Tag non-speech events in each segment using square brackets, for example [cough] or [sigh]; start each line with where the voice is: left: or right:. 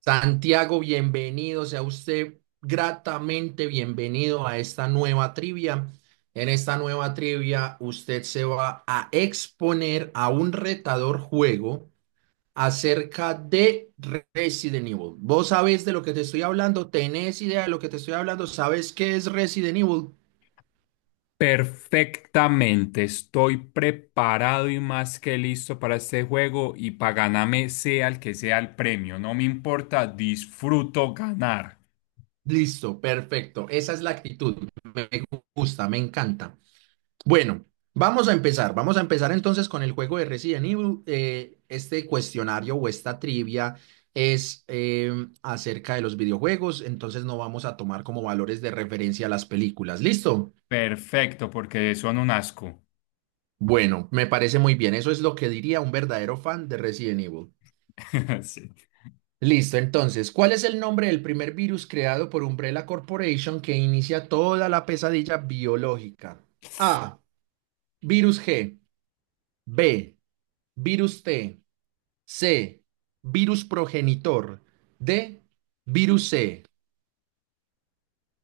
right: Santiago, bienvenido, sea usted gratamente bienvenido a esta nueva trivia. En esta nueva trivia, usted se va a exponer a un retador juego acerca de Resident Evil. ¿Vos sabés de lo que te estoy hablando? ¿Tenés idea de lo que te estoy hablando? ¿Sabes qué es Resident Evil?
left: Perfectamente, estoy preparado y más que listo para este juego y para ganarme sea el que sea el premio, no me importa, disfruto ganar.
right: Listo, perfecto. Esa es la actitud. Me gusta, me encanta. Bueno, vamos a empezar. Vamos a empezar entonces con el juego de Resident Evil. Este cuestionario o esta trivia es acerca de los videojuegos, entonces no vamos a tomar como valores de referencia las películas. ¿Listo?
left: Perfecto, porque son un asco.
right: Bueno, me parece muy bien. Eso es lo que diría un verdadero fan de Resident Evil.
left: [laughs] Sí.
right: Listo, entonces, ¿cuál es el nombre del primer virus creado por Umbrella Corporation que inicia toda la pesadilla biológica? A. Virus G. B. Virus T. C. Virus progenitor. D. Virus C.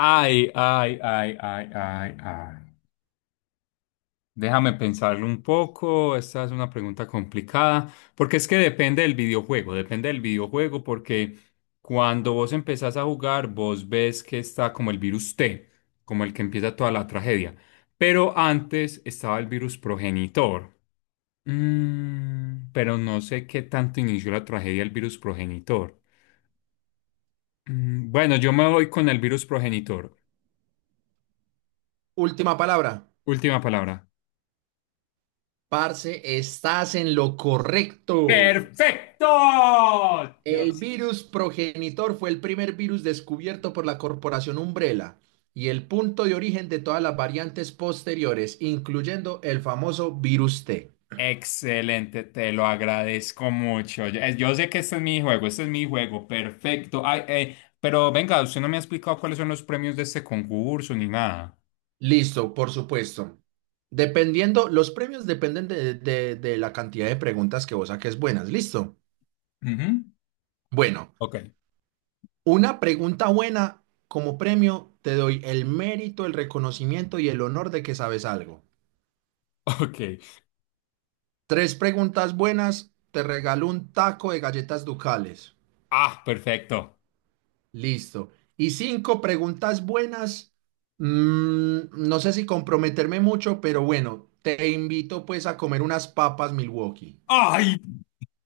left: Ay, ay, ay, ay, ay, ay. Déjame pensarlo un poco, esta es una pregunta complicada, porque es que depende del videojuego, porque cuando vos empezás a jugar, vos ves que está como el virus T, como el que empieza toda la tragedia, pero antes estaba el virus progenitor. Mm, pero no sé qué tanto inició la tragedia el virus progenitor. Bueno, yo me voy con el virus progenitor.
right: Última palabra.
left: Última palabra.
right: Parce, estás en lo correcto.
left: ¡Perfecto!
right: El
left: Dios.
right: virus progenitor fue el primer virus descubierto por la corporación Umbrella y el punto de origen de todas las variantes posteriores, incluyendo el famoso virus T.
left: Excelente, te lo agradezco mucho. Yo sé que este es mi juego, este es mi juego, perfecto. Pero venga, usted no me ha explicado cuáles son los premios de este concurso ni nada.
right: Listo, por supuesto. Dependiendo, los premios dependen de la cantidad de preguntas que vos saques buenas. Listo.
left: Ujú.
right: Bueno.
left: Ok,
right: Una pregunta buena como premio, te doy el mérito, el reconocimiento y el honor de que sabes algo.
left: [laughs] ok.
right: Tres preguntas buenas, te regalo un taco de galletas ducales.
left: Ah, perfecto.
right: Listo. Y cinco preguntas buenas, mm, no sé si comprometerme mucho, pero bueno, te invito pues a comer unas papas Milwaukee.
left: ¡Ay!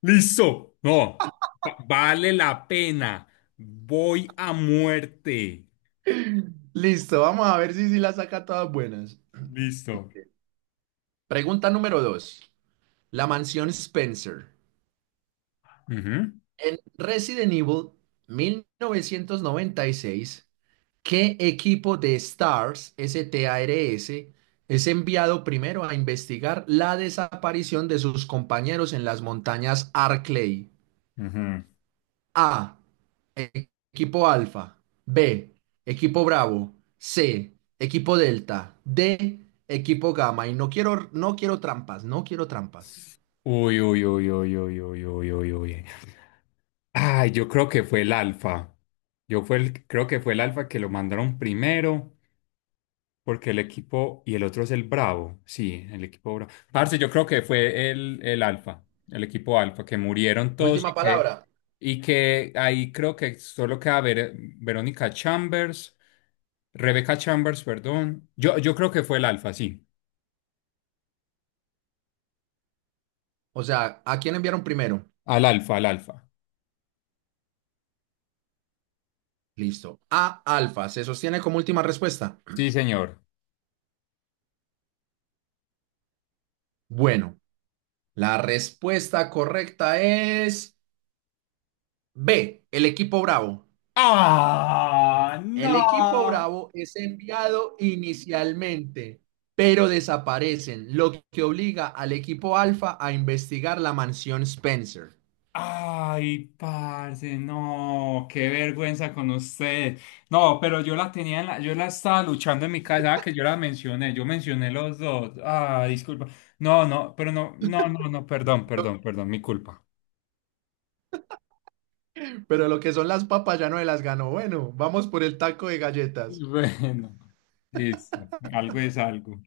left: Listo. No, vale la pena. Voy a muerte.
right: Listo, vamos a ver si las saca todas buenas.
left: Listo.
right: Pregunta número dos. La mansión Spencer.
left: Ujú,
right: En Resident Evil 1996, ¿qué equipo de STARS, S-T-A-R-S, es enviado primero a investigar la desaparición de sus compañeros en las montañas Arklay?
left: ujú.
right: A. e- Equipo Alfa. B. Equipo Bravo. C. Equipo Delta. D. Equipo Gamma. Y no quiero no quiero trampas.
left: Uy, uy, uy, uy, uy, uy, uy, uy, uy. Ay, yo creo que fue el Alfa. Creo que fue el Alfa que lo mandaron primero, porque el equipo y el otro es el Bravo. Sí, el equipo Bravo. Parce, yo creo que fue el Alfa, el equipo Alfa, que murieron todos,
right: Última palabra.
left: y que ahí creo que solo queda Verónica Chambers, Rebecca Chambers, perdón. Yo creo que fue el Alfa, sí.
right: O sea, ¿a quién enviaron primero?
left: Al Alfa, al Alfa.
right: Listo. A alfa, ¿se sostiene como última respuesta?
left: Sí, señor.
right: Bueno, la respuesta correcta es B, el equipo Bravo.
left: ¡Ah!
right: El equipo
left: ¡No!
right: Bravo es enviado inicialmente, pero desaparecen, lo que obliga al equipo Alfa a investigar la mansión Spencer.
left: ¡Ay, parce! No, qué vergüenza con usted. No, pero yo la tenía en la, yo la estaba luchando en mi casa, ah, que yo la mencioné, yo mencioné los dos. Ah, disculpa. No, no, pero no, no, no, no, perdón, perdón, perdón, mi culpa.
right: Pero lo que son las papas ya no me las ganó. Bueno, vamos por el taco de
left: [laughs]
right: galletas.
left: Bueno, listo. Algo es algo.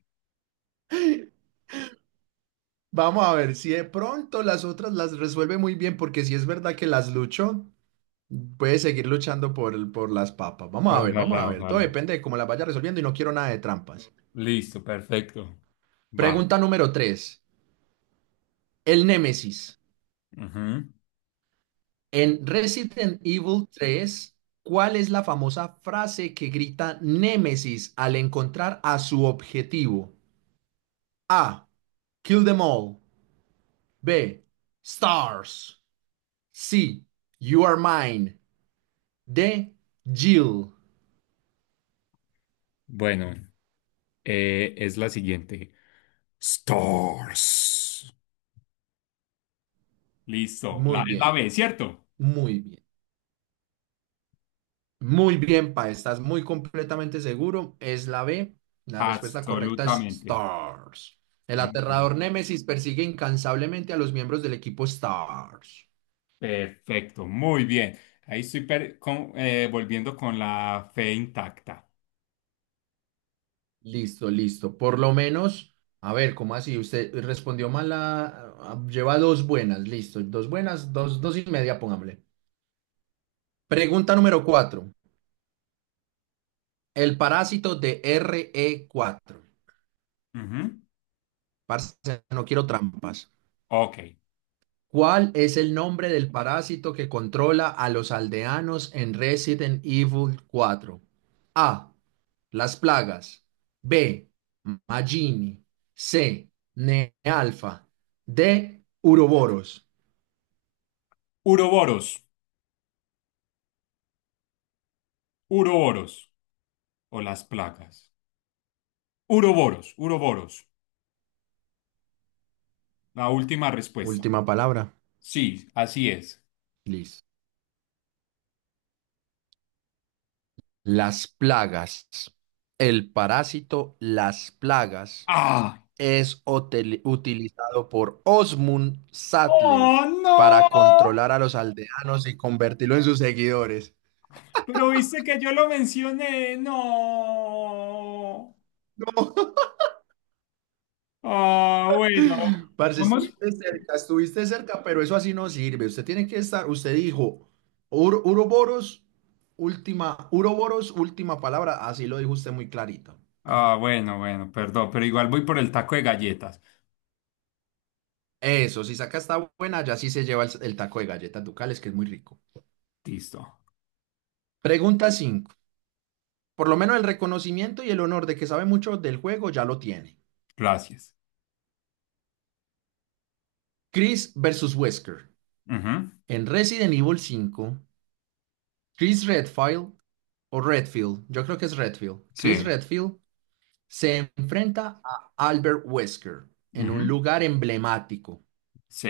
right: Vamos a ver si de pronto las otras las resuelve muy bien, porque si es verdad que las luchó. Puedes seguir luchando por las papas. Vamos a ver, vamos a
left: Ojalá,
right: ver. Todo
left: ojalá.
right: depende de cómo las vaya resolviendo y no quiero nada de trampas.
left: Listo, perfecto. Va.
right: Pregunta número tres. El Némesis.
left: Ujú.
right: En Resident Evil 3, ¿cuál es la famosa frase que grita Némesis al encontrar a su objetivo? A. Kill them all. B. Stars. C. You are mine. D. Jill.
left: Bueno, es la siguiente. Stars. Listo.
right: Muy
left: La, es la
right: bien,
left: B,
right: pa.
left: ¿cierto?
right: Muy bien. Muy bien, Pa, estás muy completamente seguro. Es la B. La respuesta correcta es
left: Absolutamente.
right: Stars. El
left: Muy bien.
right: aterrador Némesis persigue incansablemente a los miembros del equipo Stars.
left: Perfecto, muy bien. Ahí estoy volviendo con la fe intacta.
right: Listo, listo. Por lo menos, a ver, ¿cómo así? Usted respondió mal. Lleva dos buenas, listo. Dos buenas, dos, dos y media, pongámosle. Pregunta número cuatro. El parásito de RE4.
left: Ujú.
right: Parce, no quiero trampas.
left: Ok.
right: ¿Cuál es el nombre del parásito que controla a los aldeanos en Resident Evil 4? A. Las plagas. B. Magini. C. Nealfa. D. Uroboros.
left: Uroboros, uroboros o las plagas. Uroboros, uroboros. La última respuesta.
right: Última palabra.
left: Sí, así es.
right: Liz. Las plagas. El parásito las plagas
left: ¡Ah!
right: es utilizado por Osmund Sattler
left: ¡Oh,
right: para
left: no!
right: controlar a los aldeanos y convertirlo en sus seguidores.
left: Pero viste que yo lo mencioné. No.
right: No,
left: Ah, bueno.
right: [laughs] parce,
left: Vamos.
right: estuviste cerca, pero eso así no sirve. Usted tiene que estar, usted dijo, "Ur- Uroboros, Uroboros, última palabra", así lo dijo usted muy clarito.
left: Ah, bueno, bueno, perdón, pero igual voy por el taco de galletas.
right: Eso, si saca esta buena, ya sí se lleva el taco de galletas ducales, que es muy rico.
left: Listo,
right: Pregunta 5. Por lo menos el reconocimiento y el honor de que sabe mucho del juego ya lo tiene.
left: gracias.
right: Chris versus Wesker.
left: Ujú,
right: En Resident Evil 5, Chris Redfield o Redfield, yo creo que es Redfield. Chris
left: sí,
right: Redfield se enfrenta a Albert Wesker en un
left: ujú,
right: lugar emblemático
left: sí,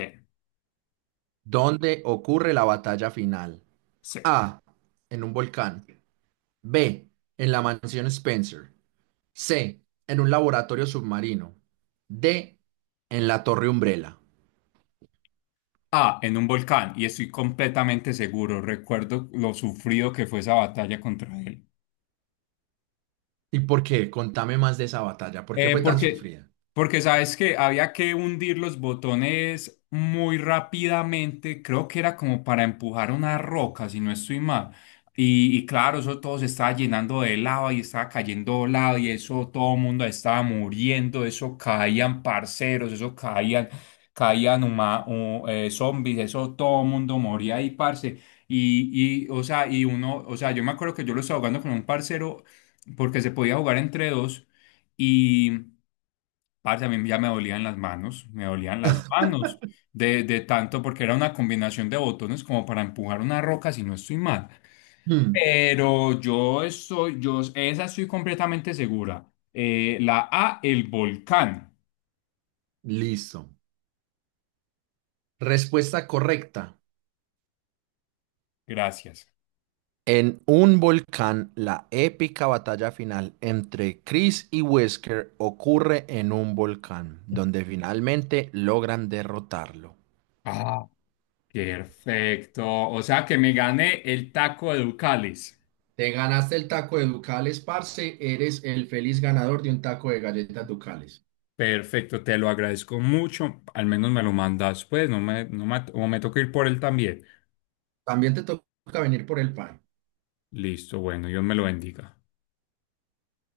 right: donde ocurre la batalla final.
left: sí.
right: A. En un volcán. B. En la mansión Spencer. C. En un laboratorio submarino. D. En la torre Umbrella.
left: Ah, en un volcán, y estoy completamente seguro. Recuerdo lo sufrido que fue esa batalla contra él.
right: ¿Y por qué? Contame más de esa batalla. ¿Por qué
left: Eh,
right: fue tan
left: porque,
right: sufrida?
left: Porque sabes que había que hundir los botones muy rápidamente, creo que era como para empujar una roca, si no estoy mal. Y claro, eso todo se estaba llenando de lava y estaba cayendo lava y eso todo el mundo estaba muriendo, eso caían parceros, eso caían, zombies, eso todo el mundo moría ahí, parce. O sea, y uno, o sea, yo me acuerdo que yo lo estaba jugando con un parcero porque se podía jugar entre dos. Y, parce, a mí ya me dolían las manos, me dolían las manos de tanto porque era una combinación de botones como para empujar una roca si no estoy mal.
right: Hmm,
left: Esa estoy completamente segura. La A, el volcán.
right: listo. Respuesta correcta.
left: Gracias.
right: En un volcán, la épica batalla final entre Chris y Wesker ocurre en un volcán, donde finalmente logran derrotarlo.
left: Ah, perfecto. O sea que me gané el taco de Ducales.
right: Te ganaste el taco de Ducales, parce, eres el feliz ganador de un taco de galletas Ducales.
left: Perfecto, te lo agradezco mucho. Al menos me lo mandas, pues, no me, no me, o me toca ir por él también.
right: También te toca venir por el pan.
left: Listo, bueno, Dios me lo bendiga.